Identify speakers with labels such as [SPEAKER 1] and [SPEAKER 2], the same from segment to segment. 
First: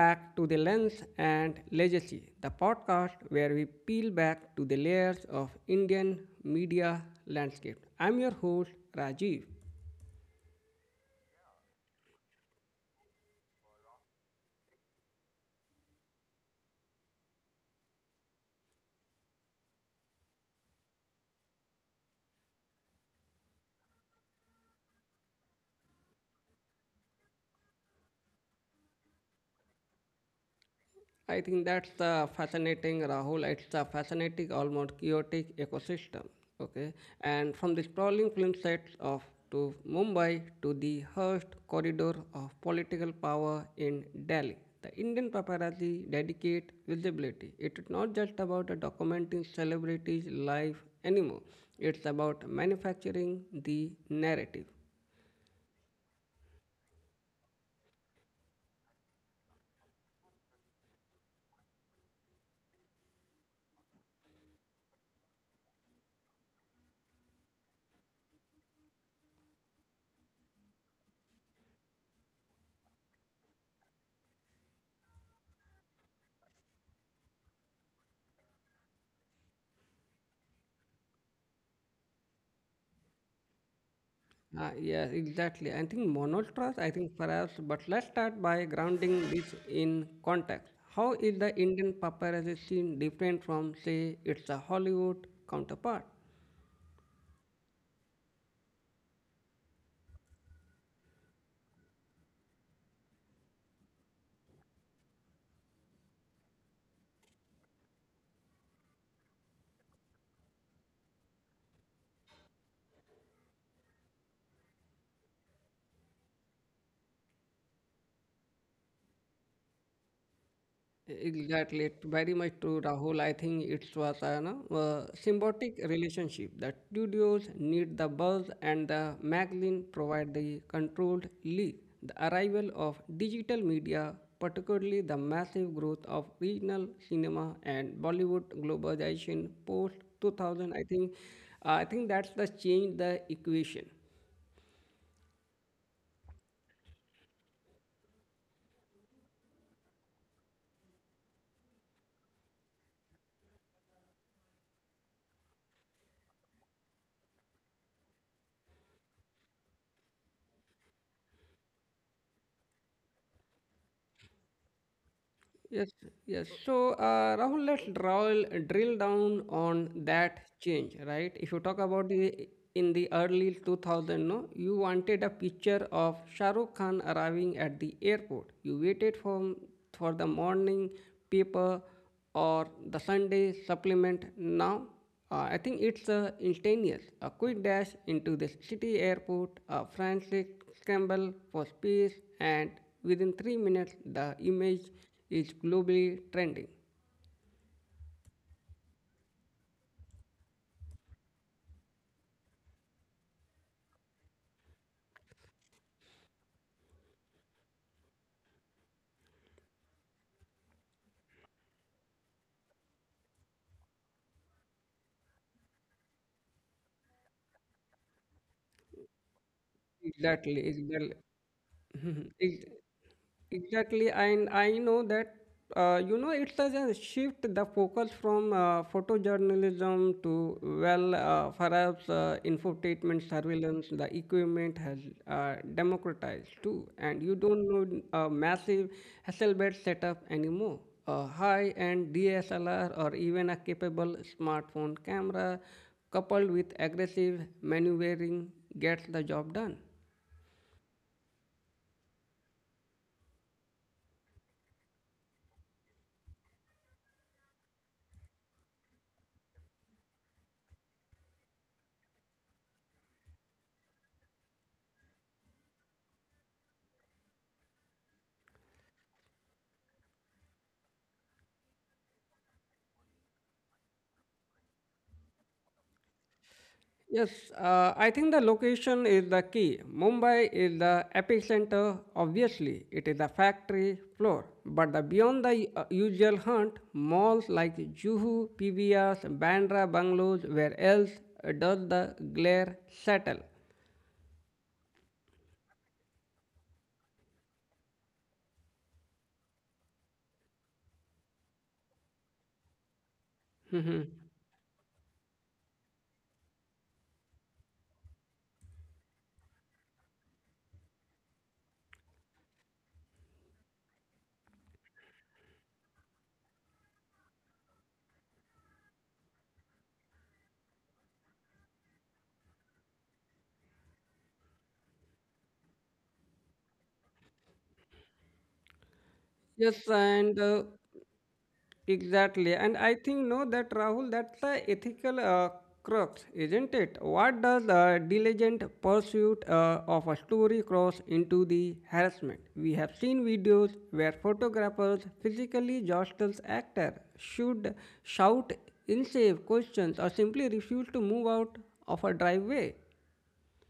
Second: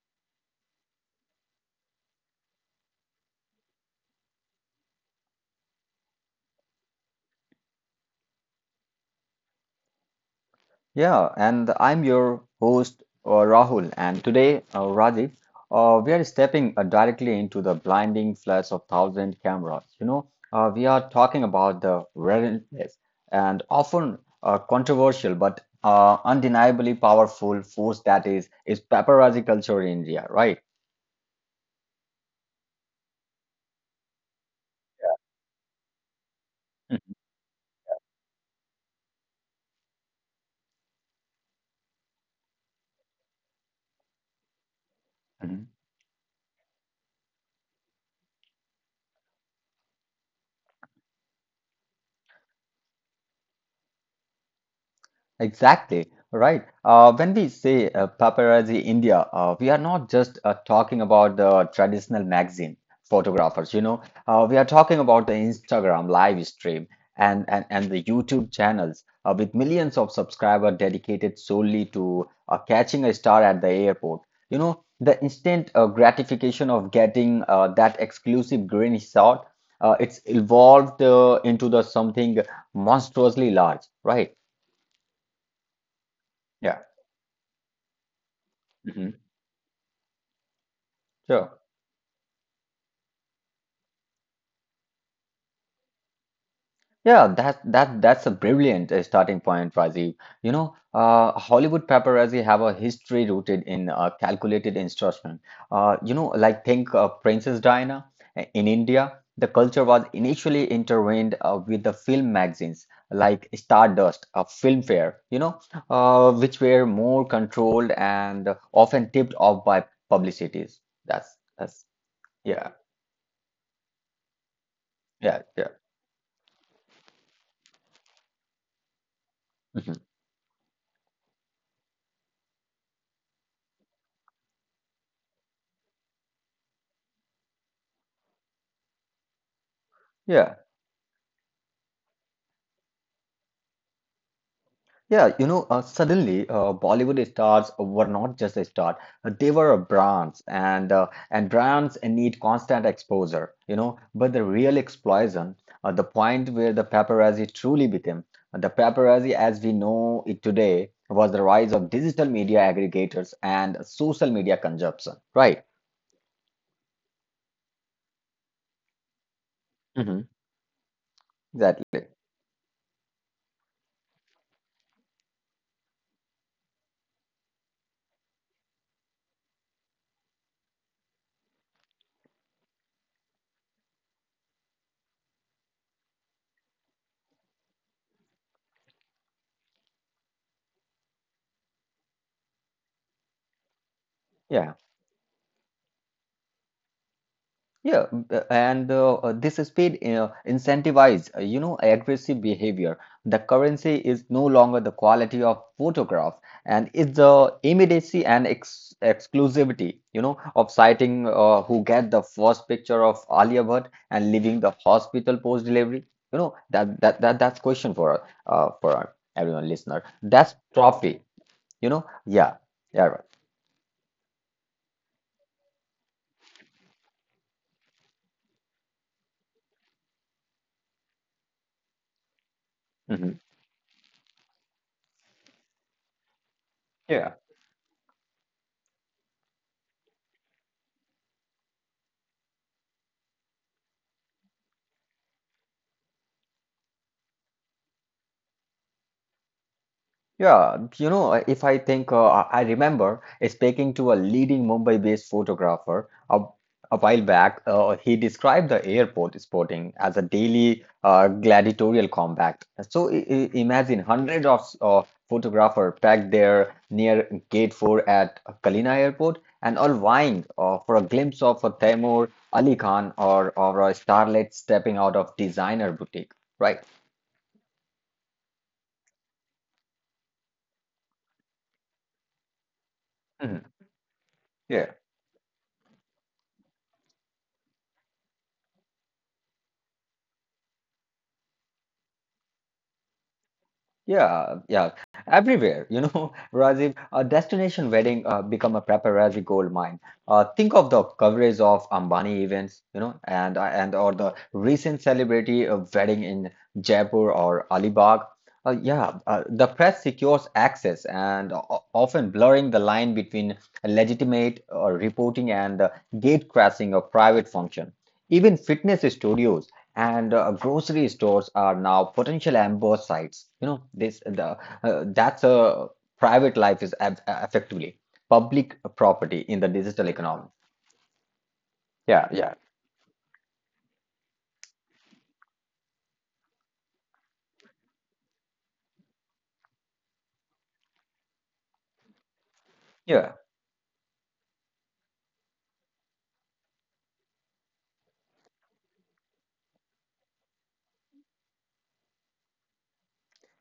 [SPEAKER 1] back to The Lens and Legacy, the podcast where we peel back to the layers of Indian media landscape. I'm your host, Rajiv.
[SPEAKER 2] Yeah, and I'm your host, Rahul. And today, Rajiv, we are stepping directly into the blinding flash of thousand cameras. You know, we are talking about the relentless and often controversial but undeniably powerful force that is paparazzi culture in India, right?
[SPEAKER 1] I think that's the fascinating, Rahul. It's a fascinating, almost chaotic ecosystem. Okay, and from the sprawling film sets of to Mumbai to the hushed corridor of political power in Delhi, the Indian paparazzi dedicate visibility. It is not just about documenting celebrities' life anymore. It's about manufacturing the narrative.
[SPEAKER 2] Exactly, right. When we say paparazzi India, we are not just talking about the traditional magazine photographers, you know, we are talking about the Instagram live stream and the YouTube channels with millions of subscribers dedicated solely to catching a star at the airport. You know, the instant gratification of getting that exclusive green shot, it's evolved into the something monstrously large, right?
[SPEAKER 1] Yes, exactly. I think monotrust,
[SPEAKER 2] Yeah.
[SPEAKER 1] I think perhaps, but let's start by
[SPEAKER 2] Mm-hmm.
[SPEAKER 1] grounding this in context. How is the
[SPEAKER 2] Sure.
[SPEAKER 1] Indian paparazzi scene different from, say, its a Hollywood counterpart?
[SPEAKER 2] Yeah, that's a brilliant starting point, Rajiv. You know, Hollywood paparazzi have a history rooted in calculated instruction. You know, like think Princess Diana in India. The culture was initially intertwined with the film magazines like Stardust, Filmfare, you know, which were more controlled and often tipped off by publicities. That's
[SPEAKER 1] Exactly,
[SPEAKER 2] that's
[SPEAKER 1] very much true,
[SPEAKER 2] yeah,
[SPEAKER 1] Rahul. I think it was a no,
[SPEAKER 2] yeah,
[SPEAKER 1] symbiotic
[SPEAKER 2] yeah,
[SPEAKER 1] relationship. The studios need the buzz, and the magazine
[SPEAKER 2] mhm.
[SPEAKER 1] provide the controlled lead. The arrival of digital media, particularly the massive growth of regional cinema and Bollywood globalization post
[SPEAKER 2] Yeah.
[SPEAKER 1] 2000, I think that's the change the equation.
[SPEAKER 2] Yeah, you know, suddenly Bollywood stars were not just a star; they were a brands, and brands need constant exposure, you know. But the real explosion, the point where the paparazzi truly became the paparazzi as we know it today, was the rise of digital media aggregators and social media consumption. Right?
[SPEAKER 1] Yes, yes. So, Rahul, let's drill down on
[SPEAKER 2] Hmm.
[SPEAKER 1] that change, right? If you talk about
[SPEAKER 2] Exactly.
[SPEAKER 1] the in the early 2000, no, you wanted a picture of Shah Rukh Khan arriving at the airport. You waited for the morning paper or the Sunday supplement now. I think it's instantaneous. A quick dash into the city airport, a frantic scramble for space, and within 3 minutes, the image
[SPEAKER 2] Yeah.
[SPEAKER 1] is globally trending.
[SPEAKER 2] Yeah, b- and this speed incentivize, you know, aggressive behavior. The currency is no longer the quality of photograph, and it's the immediacy and ex exclusivity, you know, of citing who get the first picture of Alia Bhatt and leaving the hospital post delivery. You know, that's question for everyone listener.
[SPEAKER 1] Exactly,
[SPEAKER 2] That's
[SPEAKER 1] Isabel.
[SPEAKER 2] trophy, you know.
[SPEAKER 1] Mhm.
[SPEAKER 2] Yeah, yeah, right.
[SPEAKER 1] Exactly, and I know that you know it does a shift the focus from photojournalism to well, perhaps infotainment
[SPEAKER 2] Hmm.
[SPEAKER 1] surveillance. The equipment has democratized too, and you don't need a massive Hasselblad setup anymore. A high-end DSLR or even a capable smartphone camera, coupled with aggressive maneuvering, gets the job done.
[SPEAKER 2] Yeah, you know, if I think, I remember speaking to a leading Mumbai-based photographer a while back. He described the airport sporting as a daily gladiatorial combat. So imagine hundreds of photographers packed there near Gate 4 at Kalina Airport and all vying for a glimpse of a Taimur Ali Khan or a starlet stepping out of designer boutique, right?
[SPEAKER 1] Yes, I think the location is the key. Mumbai is the epicenter, obviously. It is the
[SPEAKER 2] Mhm.
[SPEAKER 1] factory floor. But the
[SPEAKER 2] Yeah.
[SPEAKER 1] beyond the usual hunt, malls like Juhu, PVRs, Bandra, Bungalows, where else does the glare settle?
[SPEAKER 2] Yeah, yeah, everywhere, you know, Rajiv, a destination wedding become a paparazzi gold mine. Think of the coverage of Ambani events, you know, and or the recent celebrity wedding in Jaipur or Alibag. Yeah, the press secures access and often blurring the line between legitimate reporting and the gatecrashing of private function. Even fitness studios and grocery stores are now potential amber sites. You know, this the that's a private life is effectively public property in the
[SPEAKER 1] Yes,
[SPEAKER 2] digital
[SPEAKER 1] and
[SPEAKER 2] economy. Yeah,
[SPEAKER 1] exactly,
[SPEAKER 2] yeah.
[SPEAKER 1] and I think no that Rahul, that's the ethical crux, isn't it? What does the diligent pursuit of a story cross into the harassment? We have seen
[SPEAKER 2] Yeah.
[SPEAKER 1] videos where photographers physically jostles actor, should shout insane questions, or simply refuse to move out of a driveway.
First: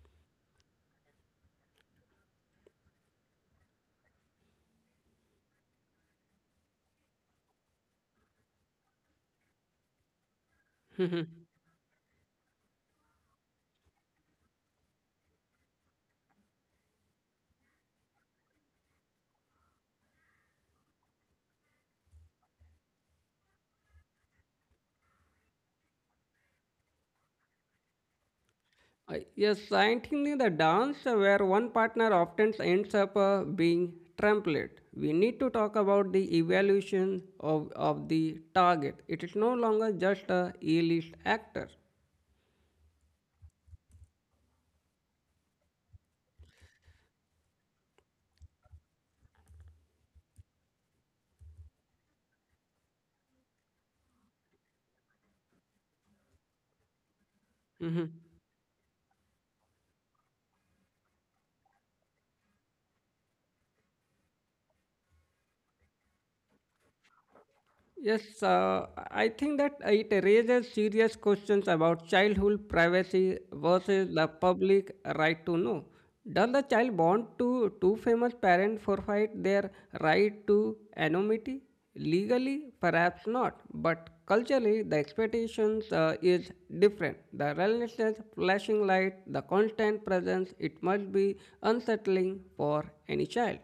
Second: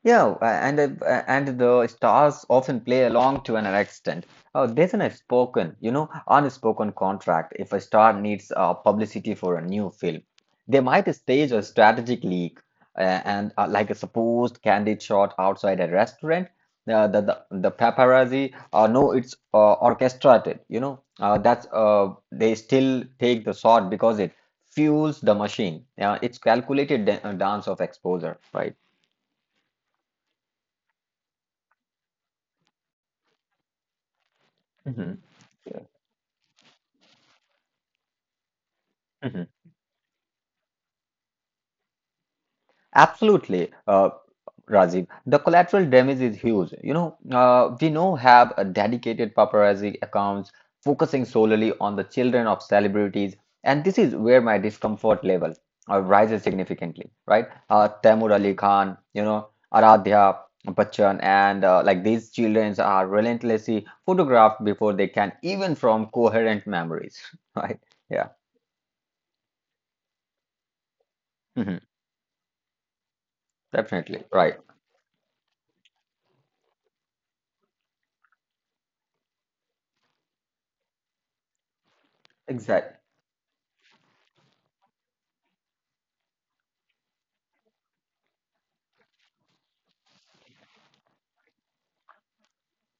[SPEAKER 2] Yeah, and the stars often play along to an extent. There's an spoken, you know, unspoken contract. If a star needs publicity for a new film, they might stage a strategic leak, uh, and like a supposed candid shot outside a restaurant. The paparazzi know it's orchestrated. You know, that's they still take the shot because it fuels the machine. It's calculated dance of exposure, right?
[SPEAKER 1] Yes, scientifically, the dance where one partner often ends up being trampled. We
[SPEAKER 2] Mhm.
[SPEAKER 1] need to talk about the evaluation of the target. It is
[SPEAKER 2] Mhm.
[SPEAKER 1] no longer just a A-list actor.
[SPEAKER 2] Absolutely, Rajiv. The collateral damage is huge. You know, we now have a dedicated paparazzi accounts focusing solely on the children of celebrities, and this is where my discomfort level rises significantly, right?
[SPEAKER 1] Mm-hmm.
[SPEAKER 2] Taimur Ali Khan, you know, Aradhya Bachchan, and like these children are relentlessly photographed before they can even form coherent memories, right? Yeah,
[SPEAKER 1] Yes, I think that it raises serious questions
[SPEAKER 2] mhm.
[SPEAKER 1] about childhood privacy versus the
[SPEAKER 2] Definitely, right.
[SPEAKER 1] public right to know. Does the child want to two famous parents forfeit their right to anonymity? Legally, perhaps
[SPEAKER 2] Exactly.
[SPEAKER 1] not, but culturally, the expectations is different. The relentless flashing light, the constant presence, it must be unsettling for any child.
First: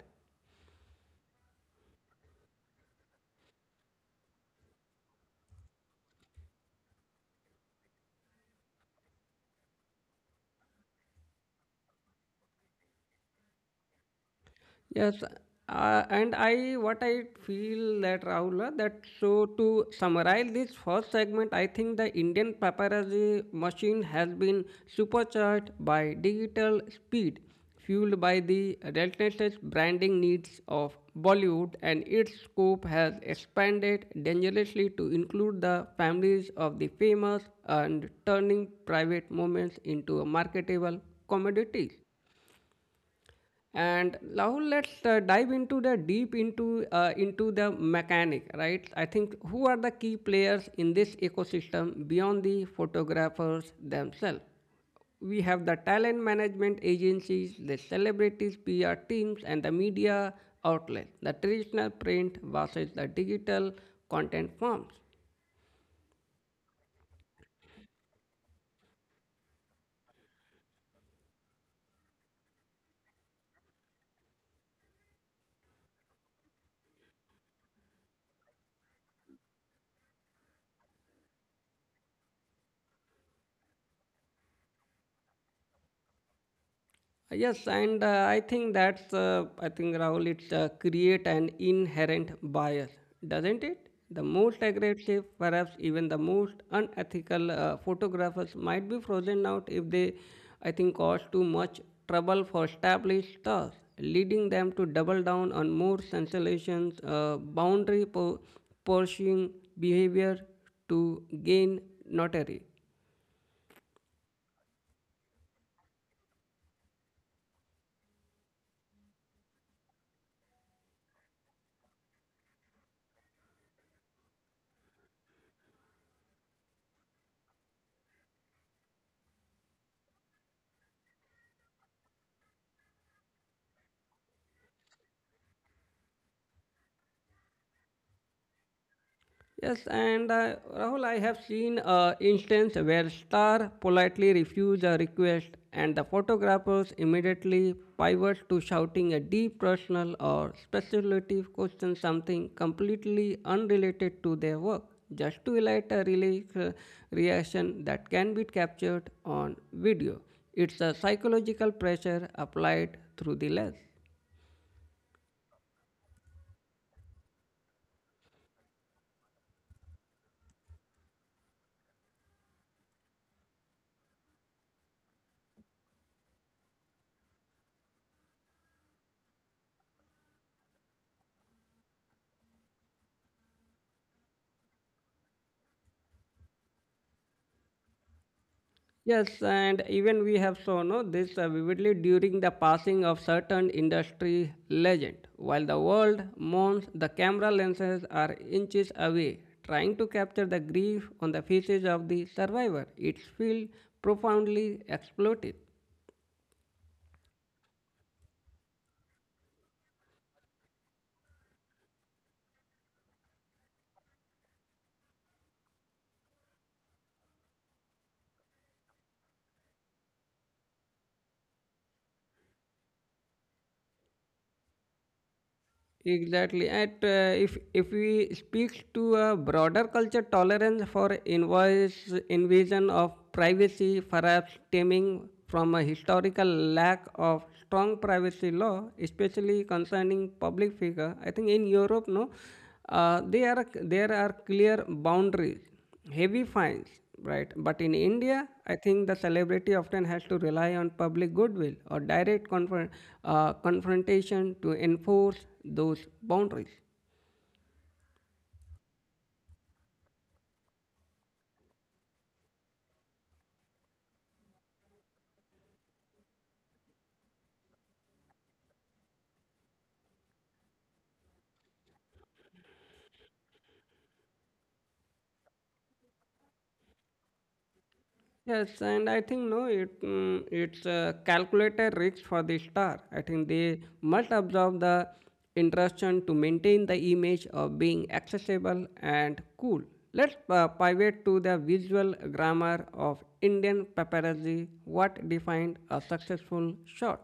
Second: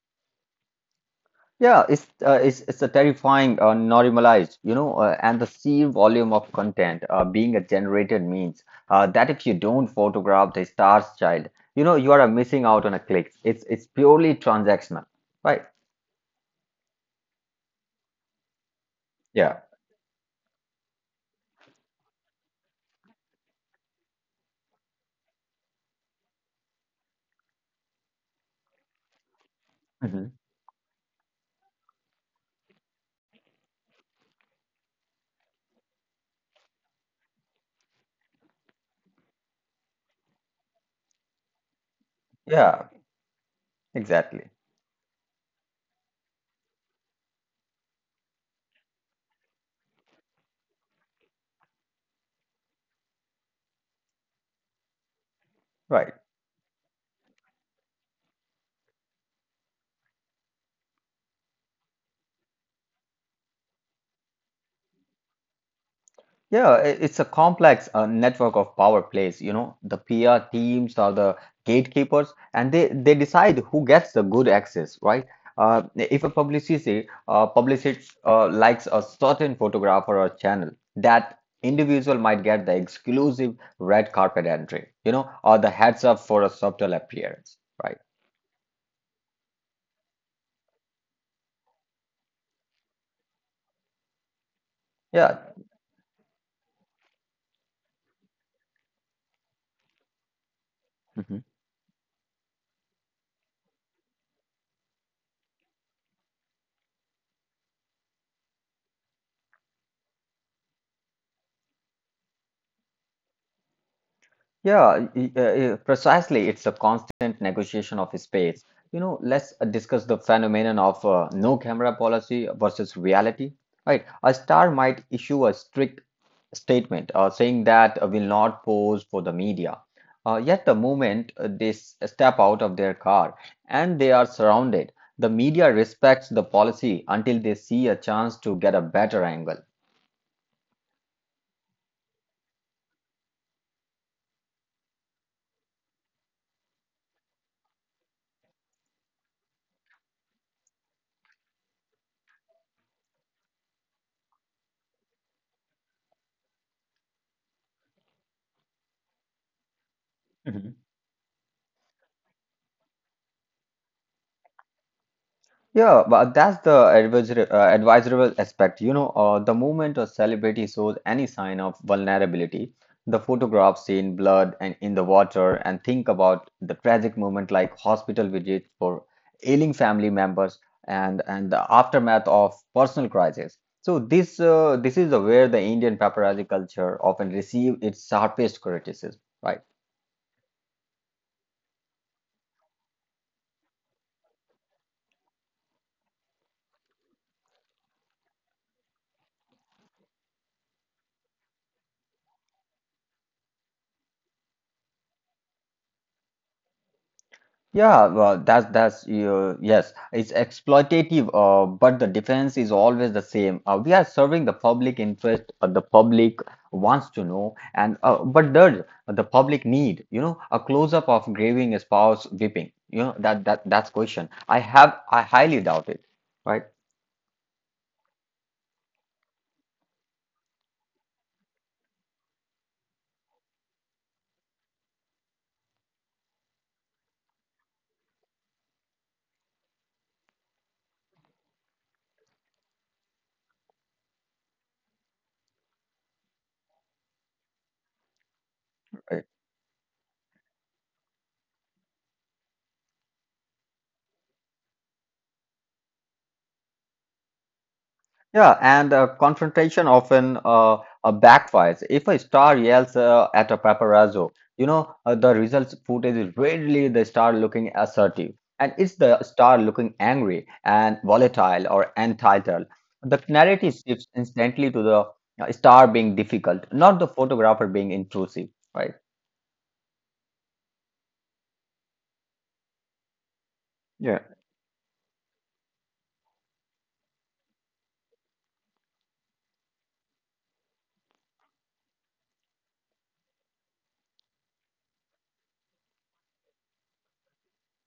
[SPEAKER 2] Yeah, it's a terrifying normalized, you know, and the sheer volume of content being a generated means that if you don't photograph the star's child, you know, you are missing out on a click. It's purely transactional, right?
[SPEAKER 1] Yes, and I what I feel that Rahul
[SPEAKER 2] Yeah.
[SPEAKER 1] that so to summarize this first segment, I think the Indian paparazzi machine has been supercharged by digital speed, fueled by the relentless
[SPEAKER 2] Hmm.
[SPEAKER 1] branding needs of Bollywood, and its scope has expanded dangerously to include the families of the famous and turning private moments into marketable commodities.
[SPEAKER 2] Yeah, exactly.
[SPEAKER 1] And now let's dive into the deep into the mechanic, right? I think who are the key players in this ecosystem beyond the photographers themselves? We
[SPEAKER 2] Right.
[SPEAKER 1] have the talent management agencies, the celebrities PR teams, and the media outlets, the traditional print versus the digital content forms.
[SPEAKER 2] Yeah, it's a complex network of power plays. You know, the PR teams are the gatekeepers, and they decide who gets the good access, right? If a publicity publicist likes a certain photograph or a channel, that individual might get the exclusive red carpet entry, you know, or the heads up for a subtle appearance, right?
[SPEAKER 1] Yes, and I think that's, I think Rahul, it create an inherent bias, doesn't it? The most
[SPEAKER 2] Yeah.
[SPEAKER 1] aggressive, perhaps even the most unethical photographers might be frozen out if they, I think, cause too much trouble for established stars, leading them to double down on more sensations, boundary pushing behavior to gain notoriety.
[SPEAKER 2] Precisely. It's a constant negotiation of space. You know, let's discuss the phenomenon of no camera policy versus reality. Right, a star might issue a strict statement saying that will not pose for the media. Yet the moment they step out of their car and they are surrounded, the media respects the policy until they see a chance to get a better angle.
[SPEAKER 1] Yes, and Rahul, I have seen instance where star politely refuse a request, and the photographers immediately pivot to shouting a deep personal or speculative question, something completely unrelated to their work, just to highlight a reaction that can be captured on video. It's a psychological pressure applied through the lens.
[SPEAKER 2] Yeah, but that's the advisable aspect. You know, the moment a celebrity shows any sign of vulnerability, the photographs seen blood and in the water, and think about the tragic moment like hospital visits for ailing family members and the aftermath of personal crisis. So this is where the Indian paparazzi culture often receive its sharpest criticism, right?
[SPEAKER 1] Yes, and even we have shown no, this vividly during the passing of certain industry legend. While the world mourns, the camera lenses are inches away, trying to capture the grief on the faces of the survivor. It's feel profoundly exploited.
[SPEAKER 2] Yeah, well, that's yes, it's exploitative, but the defense is always the same. We are serving the public interest, the public wants to know, and but the public need, you know, a close up of graving a spouse whipping, you know, that's question. I highly doubt it, right?
[SPEAKER 1] Exactly. At if we speak to a broader culture tolerance for invoice invasion of privacy, perhaps stemming from a historical lack of strong privacy law, especially concerning public figure. I think in Europe, no, they are there are clear boundaries heavy fines, right? But in India, I think the celebrity often has to rely on public goodwill or direct confrontation to enforce those boundaries.
[SPEAKER 2] Yeah, and confrontation often backfires. If a star yells at a paparazzo, you know, the results footage is rarely the star looking assertive, and it's the star looking angry and volatile or entitled. The narrative shifts instantly to the star being difficult, not the photographer being intrusive, right?
[SPEAKER 1] Yes, and I think no, it it's a calculated risk for the star. I think they must absorb the intrusion to maintain the image of being accessible and cool. Let's pivot to the visual grammar of Indian paparazzi. What defined a successful shot?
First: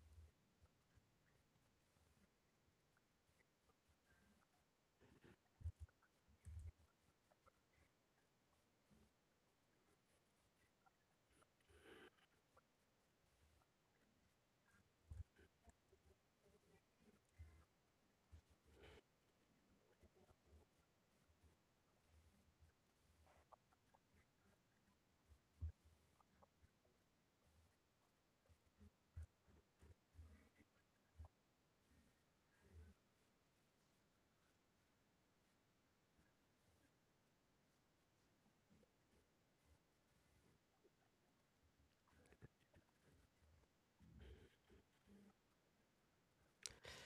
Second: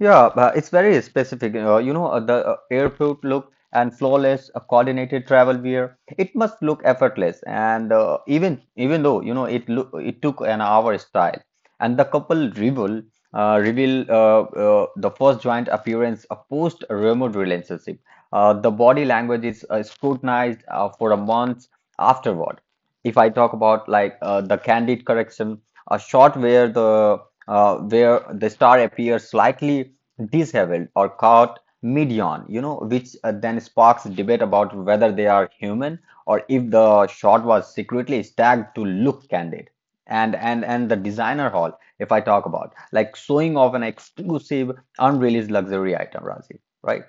[SPEAKER 2] Yeah, it's very specific. You know, the airport look and flawless, coordinated travel wear. It must look effortless, and even though you know it look it took an hour style, and the couple reveal reveal the first joint appearance of post remote relationship. The body language is scrutinized for a month afterward. If I talk about like the candid correction, a shot where the star appears slightly disheveled or caught mid-yawn, you know, which then sparks debate about whether they are human or if the shot was secretly staged to look candid. And the designer haul, if I talk about like showing off an exclusive unreleased luxury item, Razi, right?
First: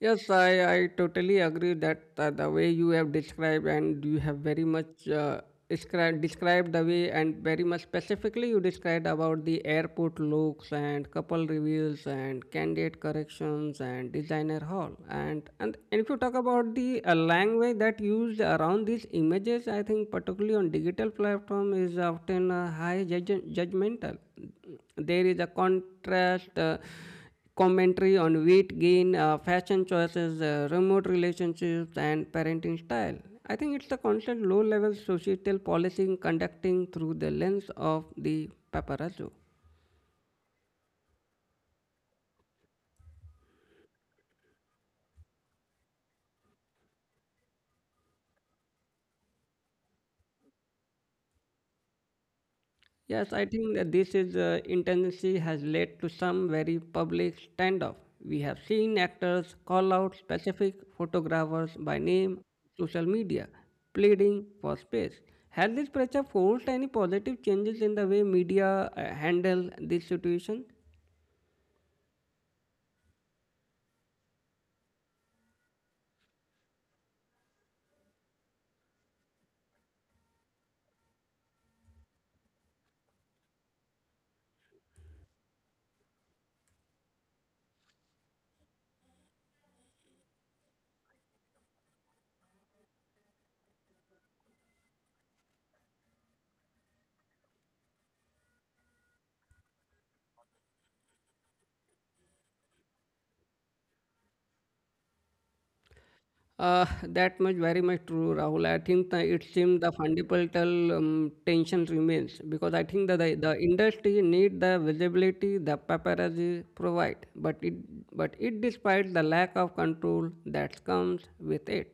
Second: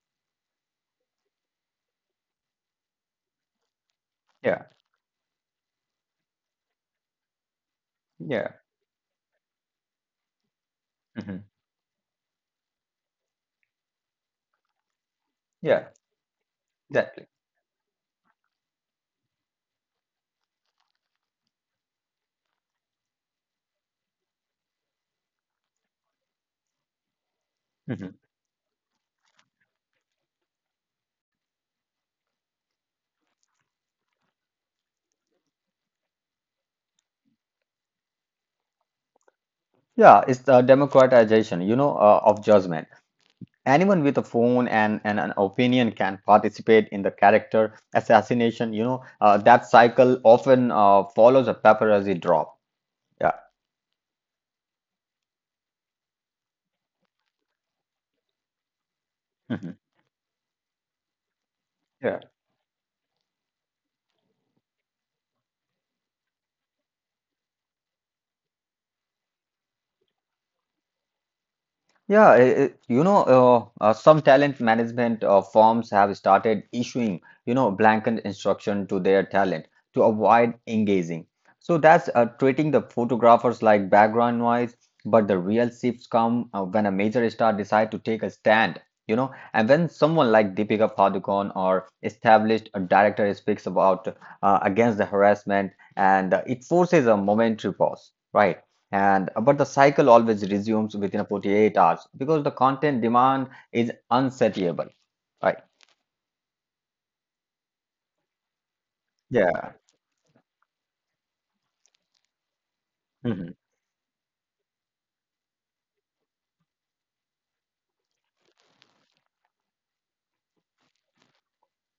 [SPEAKER 1] Yes, I totally agree that the way you have described and you have very
[SPEAKER 2] Yeah,
[SPEAKER 1] much described the way and very much specifically
[SPEAKER 2] yeah,
[SPEAKER 1] you described about the airport looks and couple
[SPEAKER 2] hmm,
[SPEAKER 1] reveals and candidate corrections and designer hall. And
[SPEAKER 2] yeah,
[SPEAKER 1] if you talk about the
[SPEAKER 2] exactly.
[SPEAKER 1] language that used around these images, I think particularly on digital platform is often judgmental. There is a contrast
[SPEAKER 2] Hmm.
[SPEAKER 1] commentary on weight gain, fashion choices, remote relationships, and parenting style. I think it's a constant low level societal policing conducting through the lens of the paparazzo.
[SPEAKER 2] Yeah, it's the democratization, you know, of judgment. Anyone with a phone and an opinion can participate in the character assassination. You know, that cycle often follows a paparazzi drop. Yeah.
[SPEAKER 1] Yes, I think that this is intendency has led to some very public standoff. We have seen actors
[SPEAKER 2] Mhm.
[SPEAKER 1] call out specific photographers by name, social media, pleading for space. Has this pressure forced any positive changes in the way media handle this situation?
[SPEAKER 2] Yeah, you know, some talent management firms have started issuing, you know, blanket instruction to their talent to avoid engaging. So that's treating the photographers like background noise, but the real shifts come when a major star decide to take a stand, you know, and when someone like Deepika Padukone or established a director speaks about against the harassment, and it forces a momentary pause, right? And but the cycle always resumes within 48 hours because the content demand is unsatiable, right?
[SPEAKER 1] That much very much true, Rahul. I think the, it
[SPEAKER 2] Yeah.
[SPEAKER 1] seems the fundamental tension remains because I think that the industry need the visibility the paparazzi provide, but it despite the lack of control that comes with it.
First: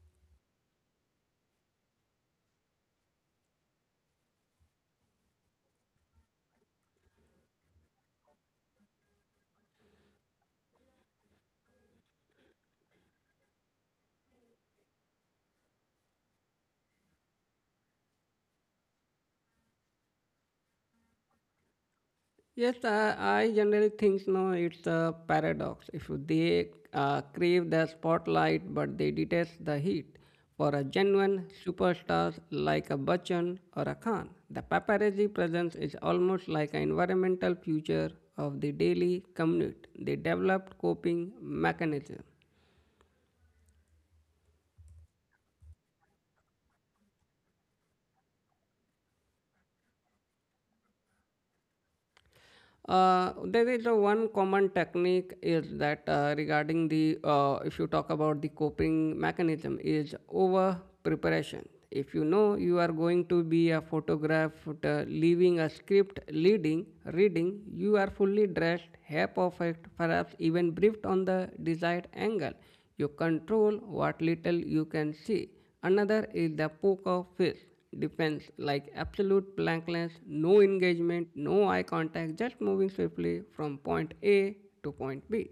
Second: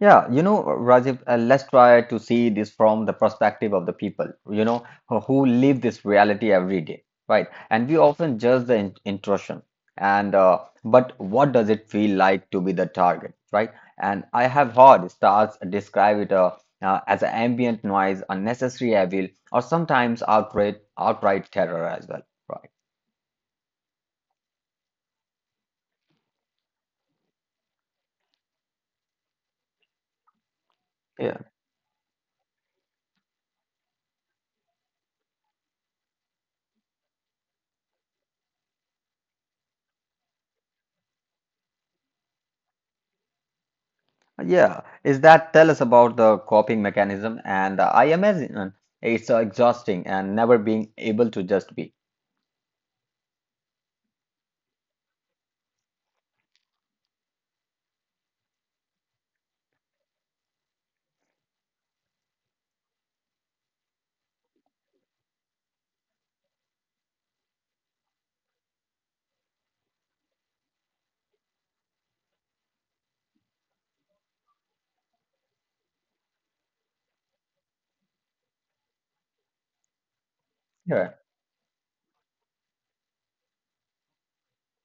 [SPEAKER 2] Yeah, you know, Rajiv, let's try to see this from the perspective of the people, you know, who live this reality every day, right? And we often judge the in intrusion and but what does it feel like to be the target, right? And I have heard stars describe it as an ambient noise, unnecessary evil, or sometimes outright terror as well, right?
[SPEAKER 1] Yes, I generally think no, it's a paradox. If they crave the spotlight but they detest the heat, for a genuine superstar like a Bachchan or a Khan, the paparazzi presence is almost like an environmental future of the daily commute. They developed coping mechanism.
[SPEAKER 2] Yeah, is that tell us about the coping mechanism? And I imagine it's exhausting and never being able to just be.
[SPEAKER 1] There is a one common technique is that regarding the if you talk about the coping mechanism is over preparation. If you know you are going to be a photograph, leaving a script, leading, reading, you are fully dressed, hair perfect, perhaps even briefed on the desired angle. You control what little you can see. Another is the poker face defense, like absolute blankness, no engagement, no
[SPEAKER 2] Yeah,
[SPEAKER 1] eye contact, just moving swiftly from point A to point B.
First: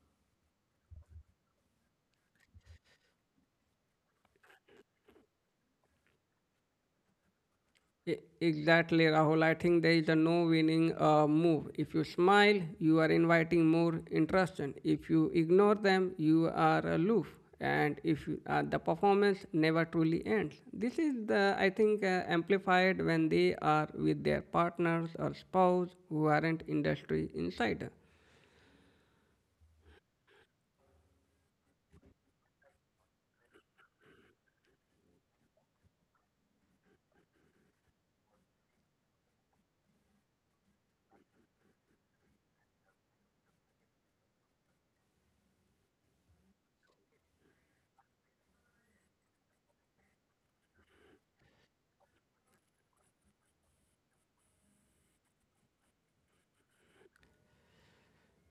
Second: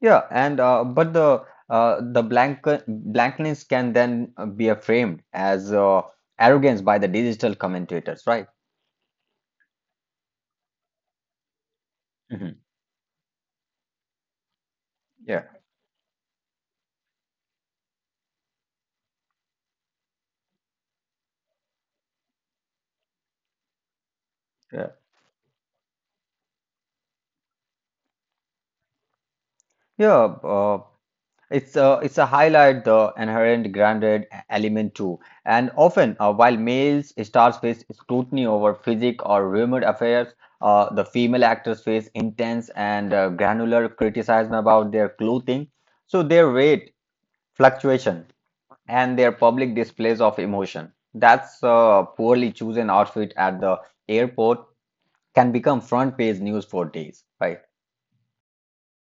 [SPEAKER 2] yeah, and but the blankness can then be framed as arrogance by the digital commentators,
[SPEAKER 1] E-
[SPEAKER 2] right?
[SPEAKER 1] Exactly, Rahul. I think there is a no winning move. If you
[SPEAKER 2] Mhm.
[SPEAKER 1] smile, you are inviting more interest. If
[SPEAKER 2] Yeah,
[SPEAKER 1] you ignore them, you are aloof. And if you- The performance never truly ends. This is the I think amplified when they are with their
[SPEAKER 2] yeah,
[SPEAKER 1] partners or spouse who aren't industry insider.
[SPEAKER 2] yeah. Uh, It's a, it's a highlight the inherent grounded element too, and often while males stars face scrutiny over physique or rumored affairs, the female actors face intense and granular criticism about their clothing, so their weight fluctuation and their public displays of emotion. That's poorly chosen outfit at the airport can become front page news for days, right?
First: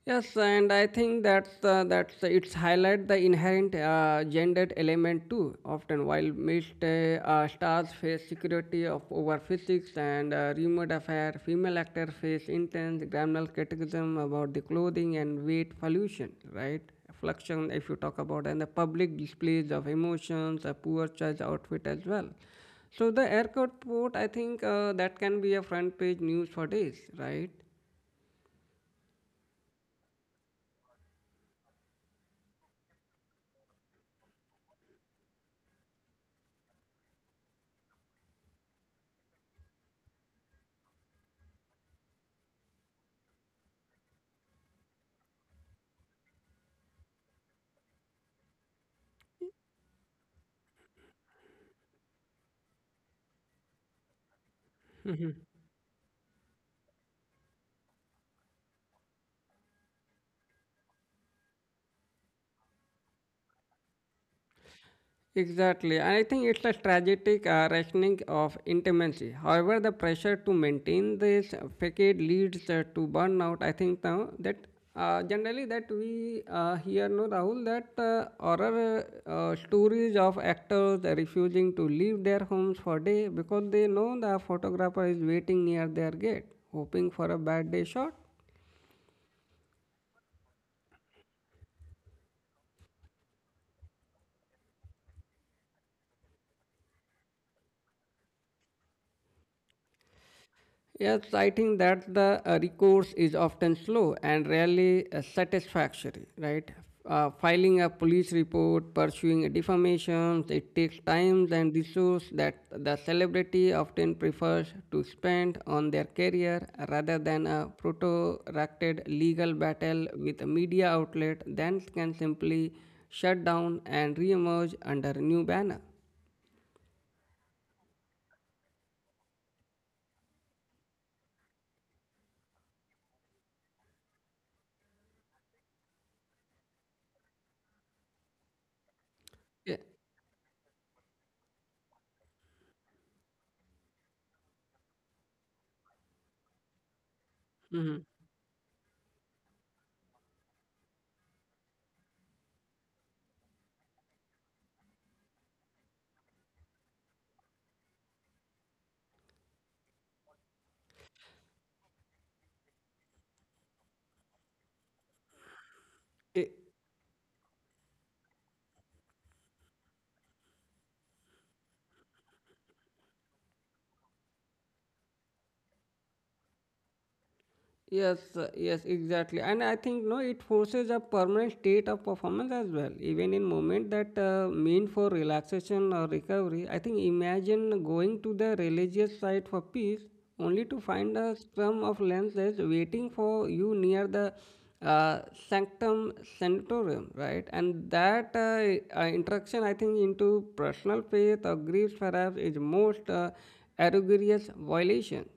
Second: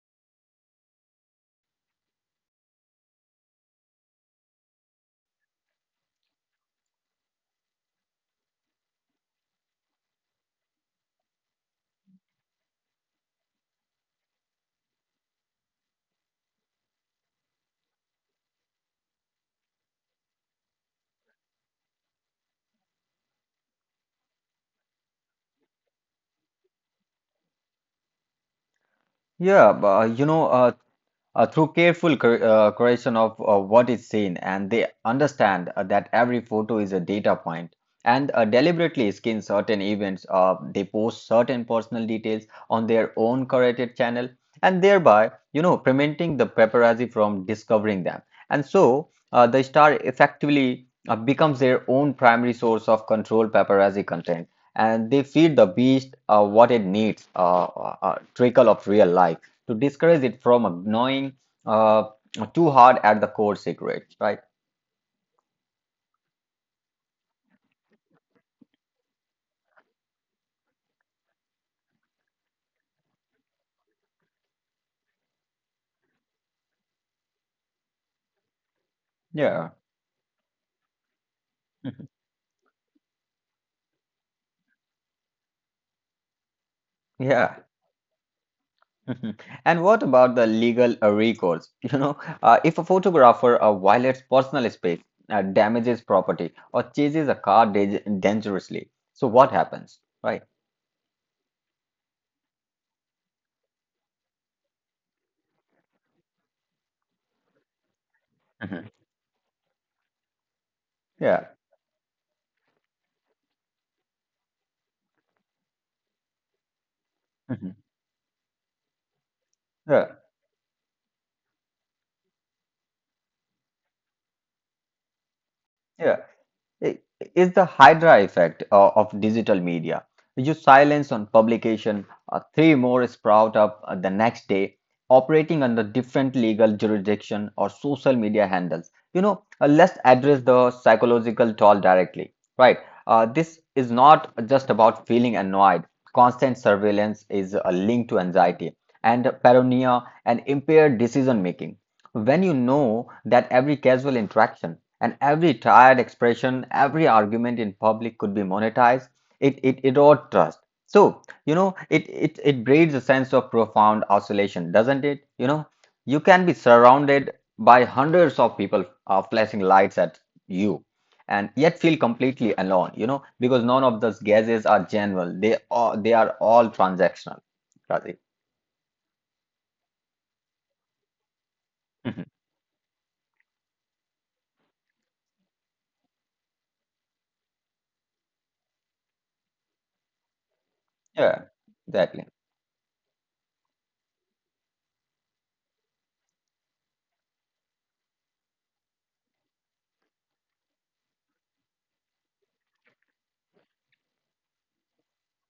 [SPEAKER 1] Yes, and I think that's it's highlight the inherent gendered element too. Often, while missed stars face security of over physics and remote affair, female actors face intense grammatical criticism about the clothing and weight pollution, right? Fluxion, if you talk about, and the public displays of emotions, a poor choice outfit as well. So the airport port, I think that can be a front page news for days, right?
[SPEAKER 2] Yeah, but, you know, through careful curation of what is seen, and they understand that every photo is a data point and deliberately skin certain events. They post certain personal details on their own curated channel and thereby, you know, preventing the paparazzi from discovering them. And so the star effectively becomes their own primary source of controlled paparazzi content. And they feed the beast what it needs, trickle of real life to discourage it from gnawing uh, too hard at the core secret, right?
[SPEAKER 1] Exactly, and I think it's a strategic rationing of intimacy. However, the pressure to maintain this facade leads to burnout. I think now that generally that we hear no Rahul that horror
[SPEAKER 2] Yeah.
[SPEAKER 1] stories of actors refusing to leave their homes for day because they know the photographer is waiting near their gate, hoping for a
[SPEAKER 2] Yeah.
[SPEAKER 1] bad day shot.
[SPEAKER 2] And what about the legal recourse? You know, if a photographer violates personal space, damages property, or chases a car dangerously, so what happens? Right?
[SPEAKER 1] Yes, I think that the recourse is often slow and rarely satisfactory, right? Filing a police
[SPEAKER 2] Mhm.
[SPEAKER 1] report, pursuing a defamation, it takes
[SPEAKER 2] Yeah.
[SPEAKER 1] time and resources that the celebrity often prefers to spend on their career rather than
[SPEAKER 2] Mhm.
[SPEAKER 1] a protracted legal
[SPEAKER 2] Yeah.
[SPEAKER 1] battle with a media outlet that can simply shut down and reemerge under a new banner.
[SPEAKER 2] Yeah. i- is the Hydra effect of digital media. You silence on publication, three more sprout up the next day, operating under different legal jurisdiction or social media handles. You know,
[SPEAKER 1] Yeah.
[SPEAKER 2] let's address the psychological toll directly, right? This is not just about feeling annoyed. Constant surveillance is linked
[SPEAKER 1] Mhm.
[SPEAKER 2] to anxiety and paranoia and impaired decision making. When you know that every casual interaction and every tired expression, every argument in public could be monetized, it erodes trust. So, you know, it breeds a sense of profound isolation, doesn't it? You know, you can be surrounded by hundreds of people flashing lights at you and yet feel completely alone, you know, because none of those gazes are general. They are all transactional. Razi.
[SPEAKER 1] Yes, yes, exactly. And I think no, it forces a permanent state of
[SPEAKER 2] Mhm.
[SPEAKER 1] performance as well. Even in moment that mean for relaxation or recovery, I think imagine going to the religious site for peace only to find
[SPEAKER 2] Yeah,
[SPEAKER 1] a scrum of
[SPEAKER 2] exactly.
[SPEAKER 1] lenses waiting for you near the uh, sanctum sanatorium, right? And that interaction, I think, into personal faith or griefs perhaps is most egregious violation.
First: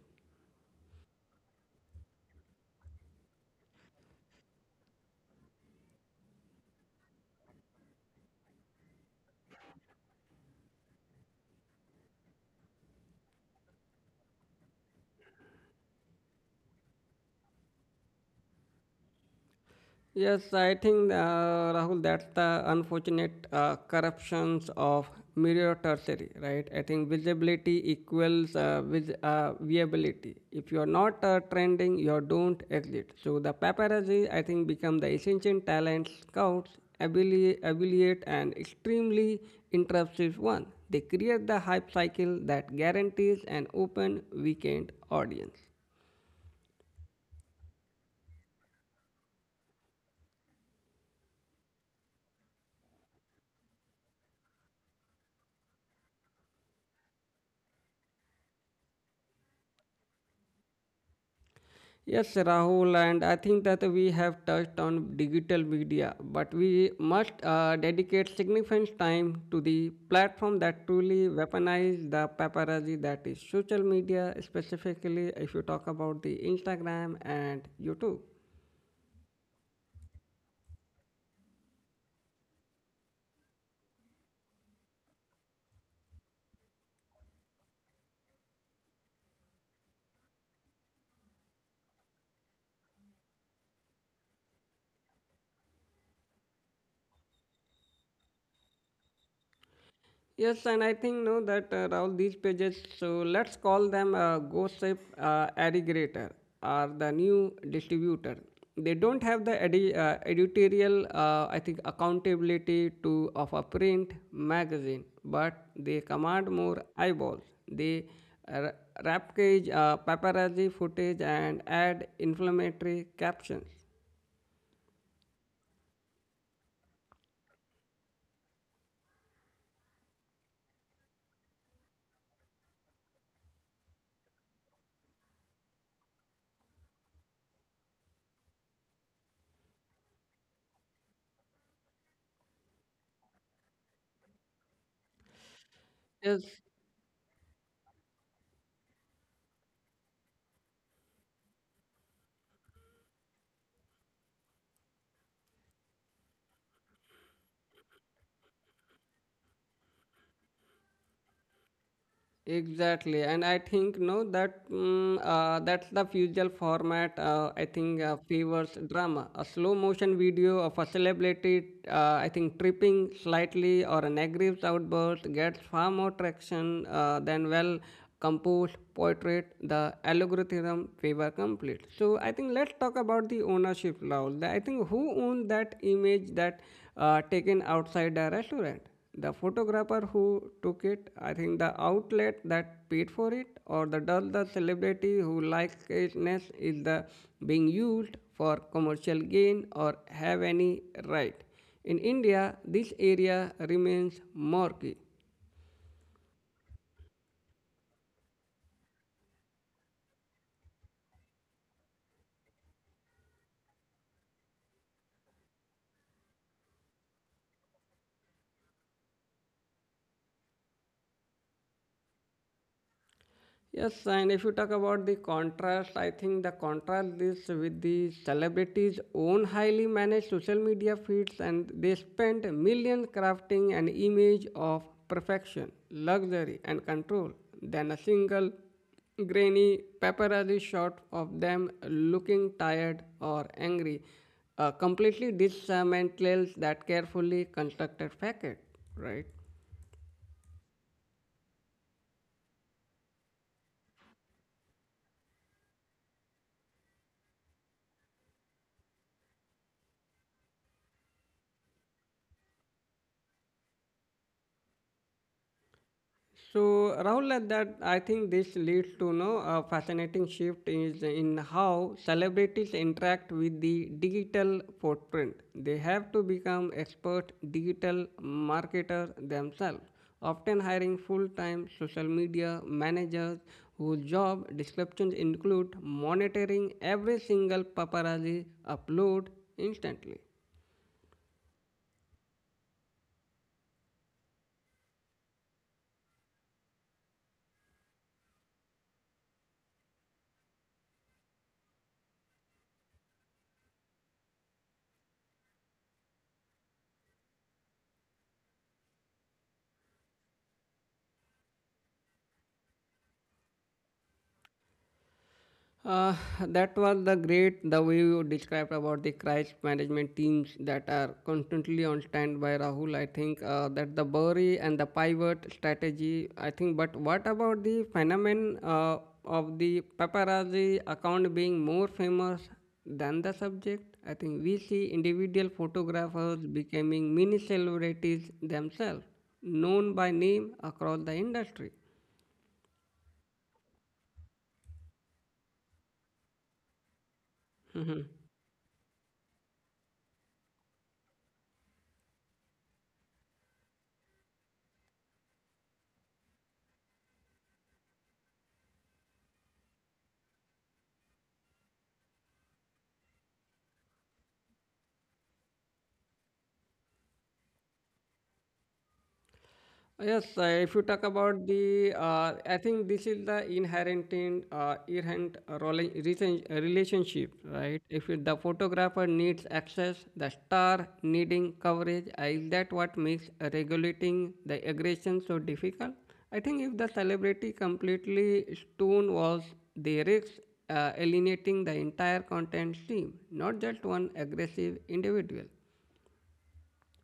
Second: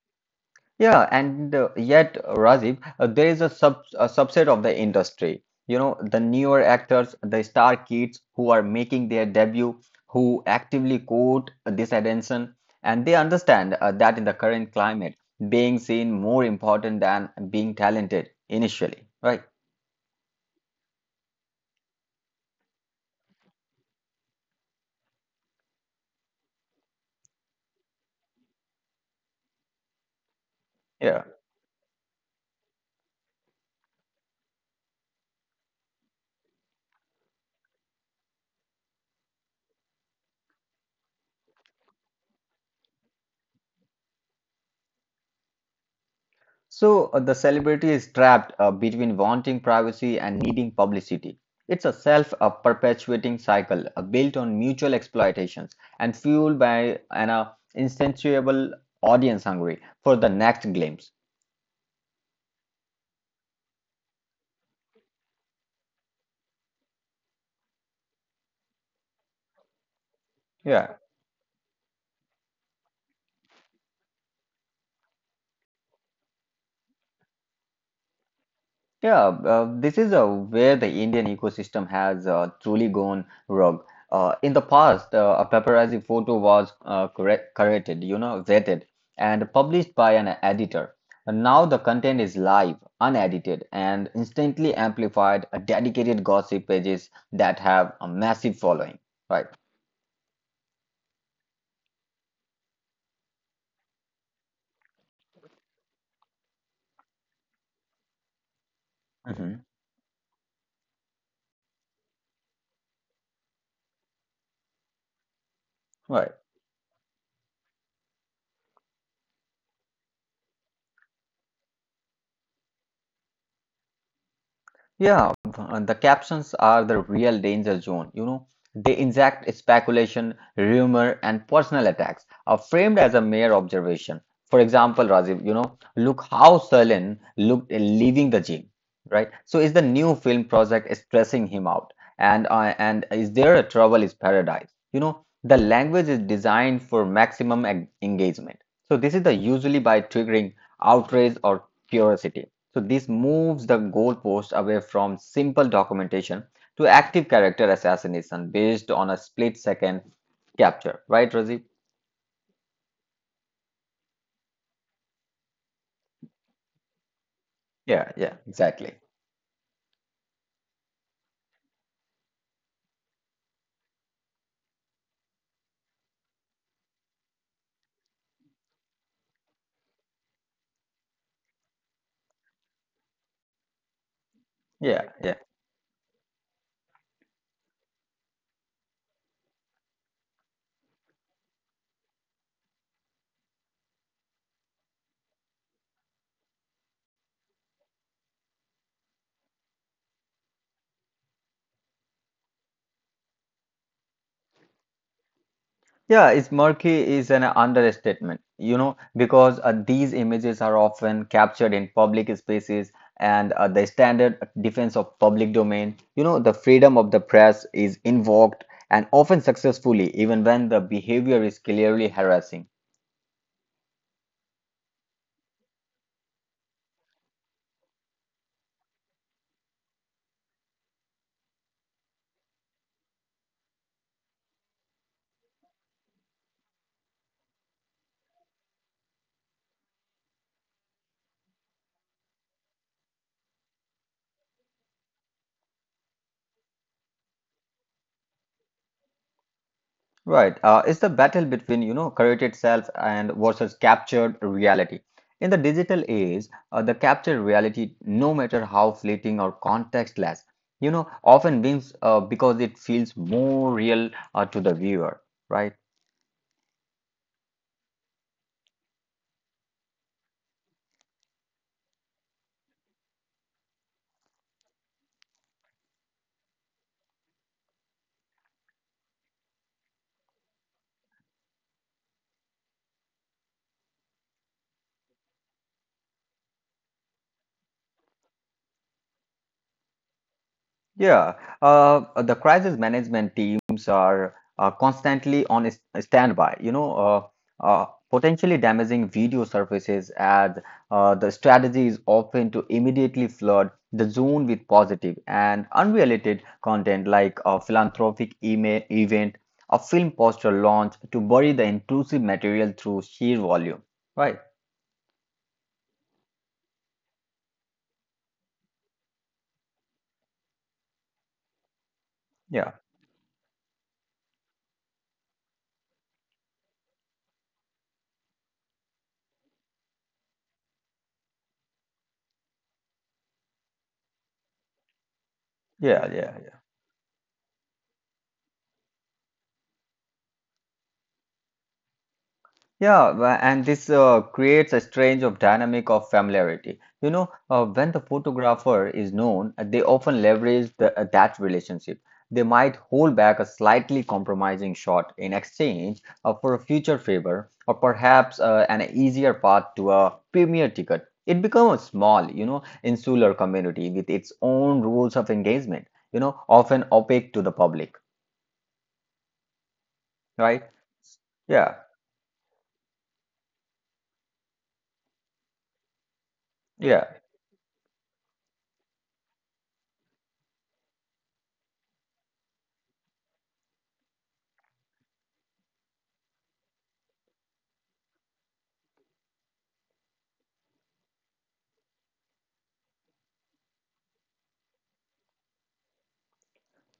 [SPEAKER 2] Yeah, and yet, Rajiv, there is a subset of the industry. You know, the newer actors, the star kids who are making their debut, who actively court this attention, and they understand that in the current climate, being seen more important than being talented initially, right?
[SPEAKER 1] Yes, I think, Rahul, that's the unfortunate corruptions of mirror tertiary, right? I think visibility equals viability. If you're not
[SPEAKER 2] Yeah.
[SPEAKER 1] trending, you don't exist. So the paparazzi, I think, become the essential talent scouts, affiliate, and extremely intrusive one. They create the hype cycle that guarantees an open weekend audience.
[SPEAKER 2] So the celebrity is trapped between wanting privacy and needing publicity. It's a self perpetuating cycle built on mutual exploitations and fueled by an insatiable audience hungry for the next glimpse.
[SPEAKER 1] Yes, Rahul, and I think that we have touched on digital media, but we must dedicate significant time to the platform that
[SPEAKER 2] Yeah.
[SPEAKER 1] truly weaponize the paparazzi that is social media, specifically if you talk about the Instagram and YouTube.
[SPEAKER 2] Yeah, this is where the Indian ecosystem has truly gone rogue. In the past, a paparazzi photo was corrected, you know, vetted, and published by an editor. And now the content is live, unedited, and instantly amplified. Dedicated gossip pages that have a massive following. Right.
[SPEAKER 1] Yes, and I think no that Rahul these pages. So let's call them gossip aggregator or the new distributor. They don't have the
[SPEAKER 2] Hmm.
[SPEAKER 1] editorial, I think, accountability to of a print magazine, but they command
[SPEAKER 2] Right.
[SPEAKER 1] more eyeballs. They uh, wrap cage paparazzi footage and add inflammatory captions.
[SPEAKER 2] Yeah, and the captions are the real danger zone. You know, they inject speculation, rumor, and personal attacks are framed as a mere observation. For example, Rajiv, you know, look how Salin looked leaving the gym, right? So is the new film project stressing him out? And is there a trouble is paradise? You know, the language is designed for maximum engagement. So this is the usually by triggering outrage or curiosity. So this moves the goalpost away from simple documentation to active character assassination based on a split second capture. Right, Razib?
[SPEAKER 1] Exactly, and I think no that that's the usual format. I think
[SPEAKER 2] Yeah, yeah,
[SPEAKER 1] favors
[SPEAKER 2] exactly.
[SPEAKER 1] drama, a slow motion video of a celebrity. I think tripping slightly or an aggressive outburst gets far more traction than well composed portrait. The algorithm favor complete. So I think let's talk about the ownership law. I think who
[SPEAKER 2] Yeah,
[SPEAKER 1] owned
[SPEAKER 2] yeah.
[SPEAKER 1] that image that taken outside the restaurant, the photographer who took it, I think the outlet that paid for it, or the does the celebrity who likes greatness is the being used for commercial gain or have any right. In India, this area remains murky.
[SPEAKER 2] Yeah, it's murky is an understatement, you know, because these images are often captured in public spaces and the standard defense of public domain, you know, the freedom of the press is invoked and often successfully, even when the behavior is clearly harassing.
[SPEAKER 1] Yes, and if you talk about the contrast, I think the contrast is with the celebrities' own highly managed social media feeds, and they spend millions crafting an image of perfection, luxury, and control than a single grainy paparazzi shot of them looking tired or angry, completely dismantles that carefully constructed facade, right?
[SPEAKER 2] Right. It's the battle between, you know, created self and versus captured reality. In the digital age, the captured reality, no matter how fleeting or contextless, you know, often wins because it feels more real to the viewer, right?
[SPEAKER 1] So, Rahul, at that I think this leads to no a fascinating shift is in how celebrities interact with the digital footprint. They have to become expert digital marketers themselves, often hiring full-time social media managers whose job descriptions include monitoring every single paparazzi upload instantly.
[SPEAKER 2] Yeah, the crisis management teams are constantly on standby, you know, uh, potentially damaging video surfaces as the strategy is often to immediately flood the zone with positive and unrelated content like a philanthropic email event, a film poster launch to bury the intrusive material through sheer volume. Right?
[SPEAKER 1] Uh, that was the great the way you described about the crisis management teams that are constantly on stand by
[SPEAKER 2] Yeah,
[SPEAKER 1] Rahul. I think that the bury and the pivot strategy. I think, but what about the phenomenon of the paparazzi account being more famous than the subject? I think we see individual
[SPEAKER 2] yeah, yeah,
[SPEAKER 1] photographers
[SPEAKER 2] yeah.
[SPEAKER 1] becoming mini celebrities themselves, known by name across the industry.
[SPEAKER 2] Yeah, and this creates a strange of dynamic of familiarity. You know, when the photographer is known, they often leverage that relationship. They might hold back a slightly compromising shot in exchange for a future favor or perhaps an easier path to a premier ticket. It becomes a small, you know, insular community with its own rules of engagement, you know, often opaque to the public,
[SPEAKER 1] Yes, if you talk
[SPEAKER 2] right?
[SPEAKER 1] about the,
[SPEAKER 2] Yeah,
[SPEAKER 1] I think this is the inherent in
[SPEAKER 2] yeah.
[SPEAKER 1] relationship, right? If it- The photographer needs access, the star needing coverage, is that what makes regulating the aggression so difficult? I think if the celebrity completely stonewalls the risks, alienating the entire content stream, not just one aggressive individual.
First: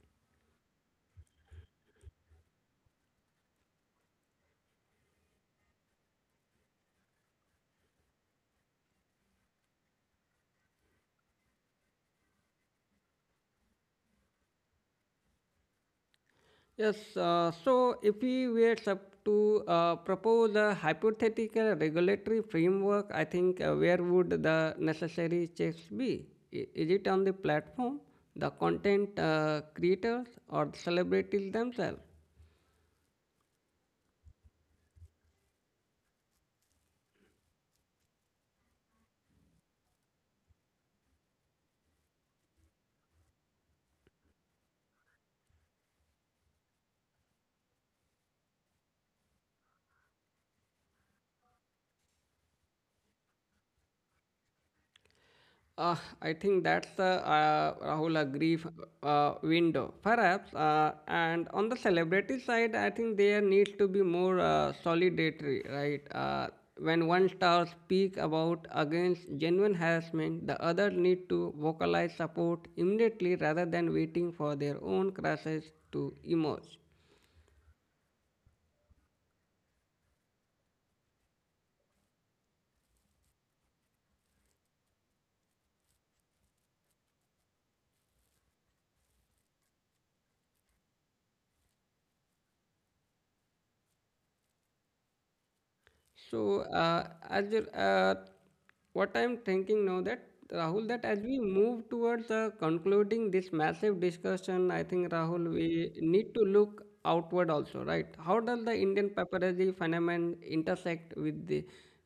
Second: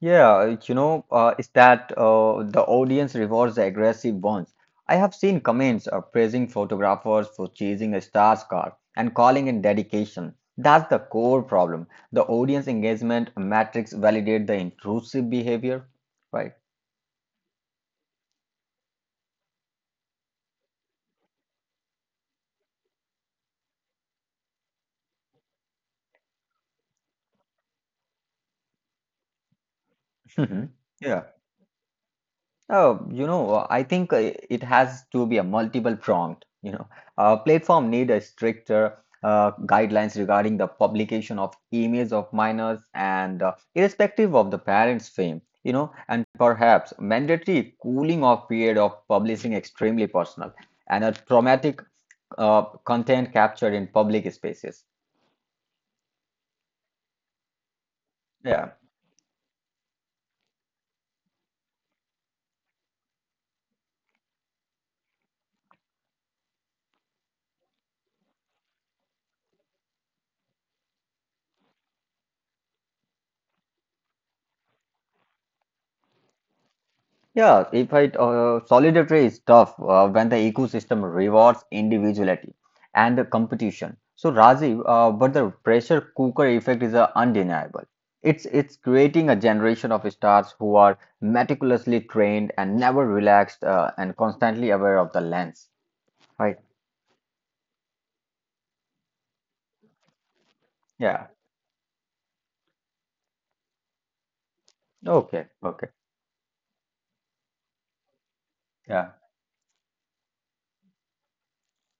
[SPEAKER 2] Yeah, you know, is that the audience rewards the aggressive ones. I have seen comments praising photographers for chasing a star's car and calling it dedication. That's the core problem. The audience engagement metrics validate the intrusive behavior, right?
[SPEAKER 1] Yes, so if we were sup- to propose a hypothetical regulatory framework, I think where would the necessary checks be? Is it on the platform, the content creators, or the
[SPEAKER 2] Yeah.
[SPEAKER 1] celebrities themselves?
[SPEAKER 2] Oh, you know, I think it has to be a multiple prompt. You know, a platform need a stricter guidelines regarding the publication of emails of minors and irrespective of the parents' fame. You know, and perhaps mandatory cooling off period of publishing extremely personal and a traumatic content captured in public spaces.
[SPEAKER 1] I think that's the Rahul agree
[SPEAKER 2] Yeah.
[SPEAKER 1] window, perhaps. And on the celebrity side, I think there needs to be more solidarity, right? When one star speak about against genuine harassment, the other need to vocalize support immediately rather than waiting for their own crashes to emerge.
[SPEAKER 2] Yeah, if I solidarity is tough when the ecosystem rewards individuality and the competition. So Rajiv, but the pressure cooker effect is undeniable. It's creating a generation of stars who are meticulously trained and never relaxed and constantly aware of the lens.
[SPEAKER 1] So,
[SPEAKER 2] Right?
[SPEAKER 1] uh, as you- uh, what I'm thinking now that Rahul, that as
[SPEAKER 2] Yeah.
[SPEAKER 1] we move towards concluding this massive discussion, I think Rahul,
[SPEAKER 2] Okay.
[SPEAKER 1] we
[SPEAKER 2] Okay.
[SPEAKER 1] need to look outward also, right? How does the Indian
[SPEAKER 2] Yeah.
[SPEAKER 1] paparazzi phenomenon intersect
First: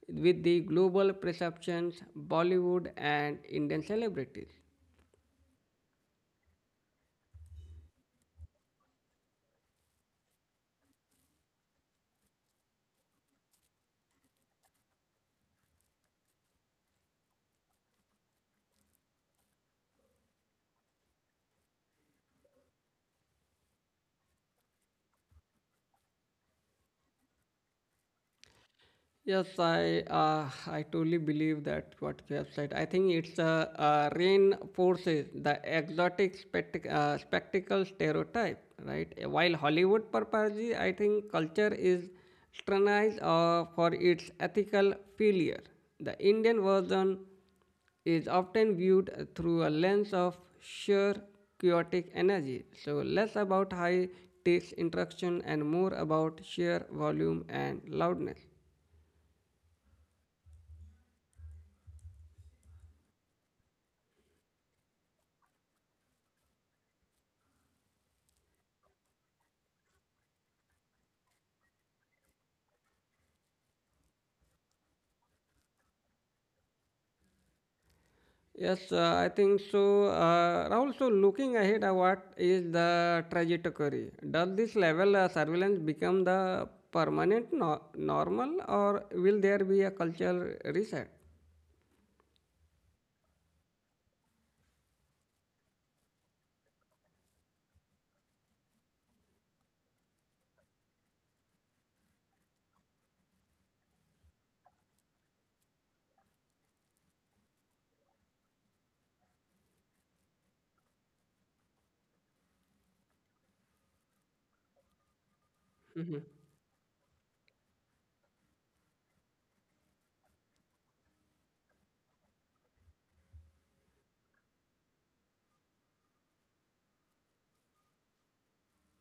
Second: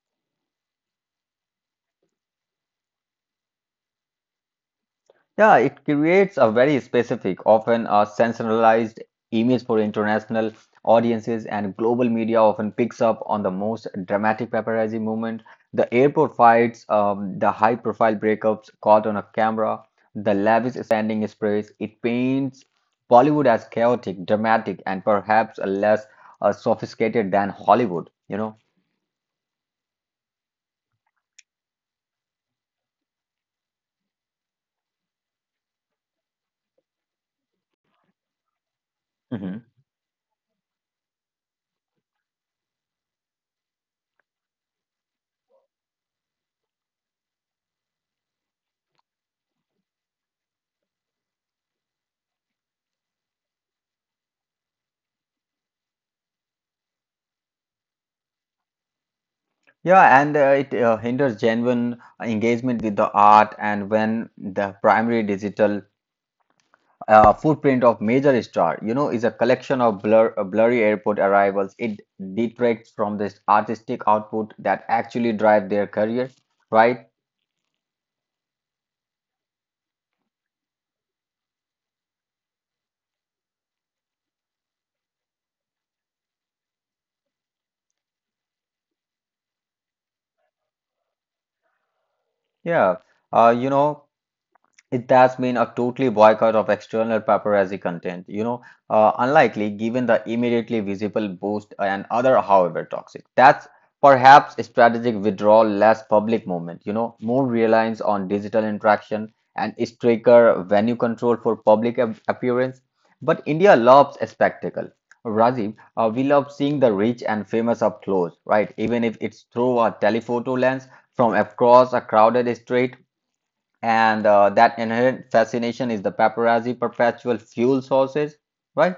[SPEAKER 1] with the global perceptions, Bollywood, and Indian celebrities?
[SPEAKER 2] Yeah, it creates a very specific, often a sensationalized image for international audiences, and global media often picks up on the most dramatic paparazzi moment, the airport fights, the high-profile breakups caught on a camera, the lavish standing sprays. It paints Bollywood as chaotic, dramatic, and perhaps less sophisticated than Hollywood, you
[SPEAKER 1] Yes, I totally believe that what you have said. I think it's reinforces the exotic spectacle stereotype, right? While
[SPEAKER 2] know?
[SPEAKER 1] Hollywood purposely, I think culture is scrutinized for its ethical failure. The Indian version is often viewed through a lens of sheer chaotic energy, so less about high takes interaction and more about sheer volume and loudness.
[SPEAKER 2] Yeah, and it hinders genuine engagement with the art. And when the primary digital footprint of major star, you know, is a collection of blurry airport arrivals, it detracts from this artistic output that actually drive their career, right?
[SPEAKER 1] Yes, I think so. Rahul, so looking ahead, what is the trajectory? Does this level surveillance become the permanent normal, or will there be a cultural reset?
[SPEAKER 2] Yeah, you know. It has been a totally boycott of external paparazzi content, you know, unlikely given the immediately visible boost and other, however toxic. That's perhaps a strategic withdrawal, less public movement, you know, more reliance on digital interaction and stricter venue control for public appearance. But India loves a spectacle. Rajiv, we love seeing the rich and famous up close, right? Even if it's through a telephoto lens from across a crowded street and that inherent fascination is the paparazzi perpetual fuel sources, right?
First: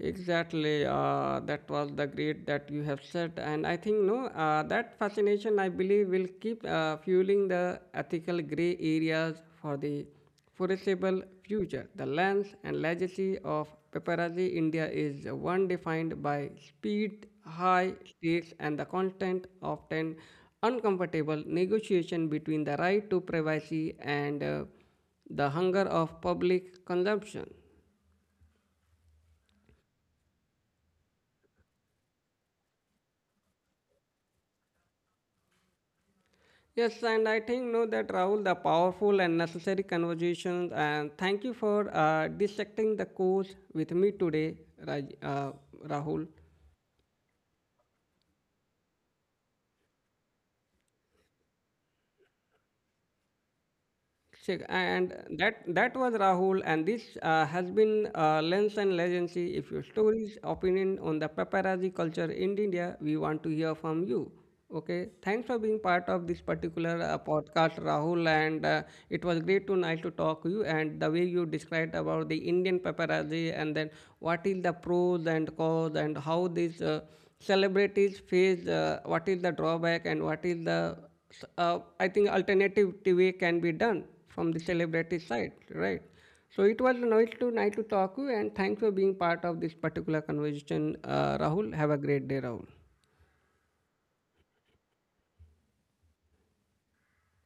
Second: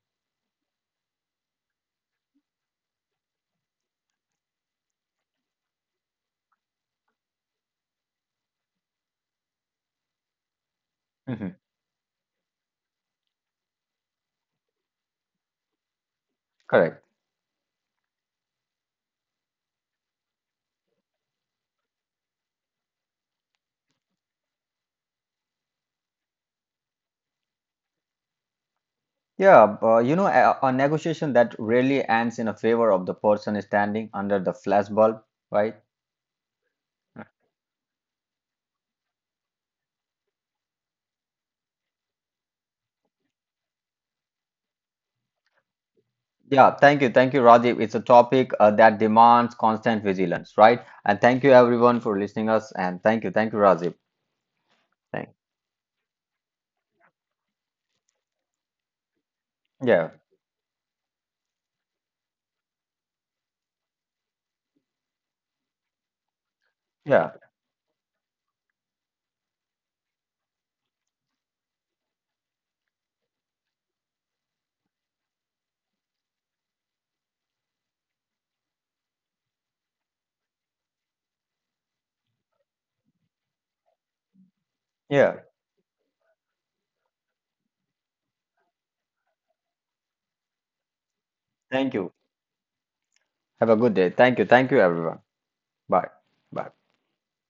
[SPEAKER 1] Exactly, that was the great that you have said, and I think no, that fascination I believe will keep fueling the ethical gray areas for the foreseeable
[SPEAKER 2] Mhm.
[SPEAKER 1] future. The lens and legacy of paparazzi India is one defined by
[SPEAKER 2] Correct.
[SPEAKER 1] speed, high stakes, and the constant, often uncomfortable negotiation between the right to privacy and the hunger of public consumption.
[SPEAKER 2] Yeah, you know, a negotiation that rarely ends in a favor of the person standing under the flashbulb, right?
[SPEAKER 1] Yes, and I think no that Rahul, the powerful and necessary conversations, and thank you for dissecting the course with me today, Raj, uh, Rahul.
[SPEAKER 2] Yeah, thank you, Rajiv. It's a topic that demands constant vigilance, right? And thank you everyone for listening us, and thank you, Rajiv.
[SPEAKER 1] Sick. And
[SPEAKER 2] Thank.
[SPEAKER 1] that was Rahul, and this has been Lens and Legacy. If your
[SPEAKER 2] Yeah,
[SPEAKER 1] stories, opinion on the paparazzi culture in India, we want to hear from you. Okay, thanks for being part of this particular
[SPEAKER 2] yeah,
[SPEAKER 1] podcast, Rahul. And it was great to nice to talk to you. And the way you described about the Indian paparazzi, and then what is the pros and cons, and how these celebrities face, what is the drawback, and what is the I think alternative TV can be done from the celebrity
[SPEAKER 2] yeah.
[SPEAKER 1] side, right? So it was nice to nice to talk to you, and thanks for being part of this particular conversation, Rahul.
[SPEAKER 2] Thank
[SPEAKER 1] Have a
[SPEAKER 2] you.
[SPEAKER 1] great day, Rahul.
[SPEAKER 2] Have a good day. Thank you, everyone. Bye, bye.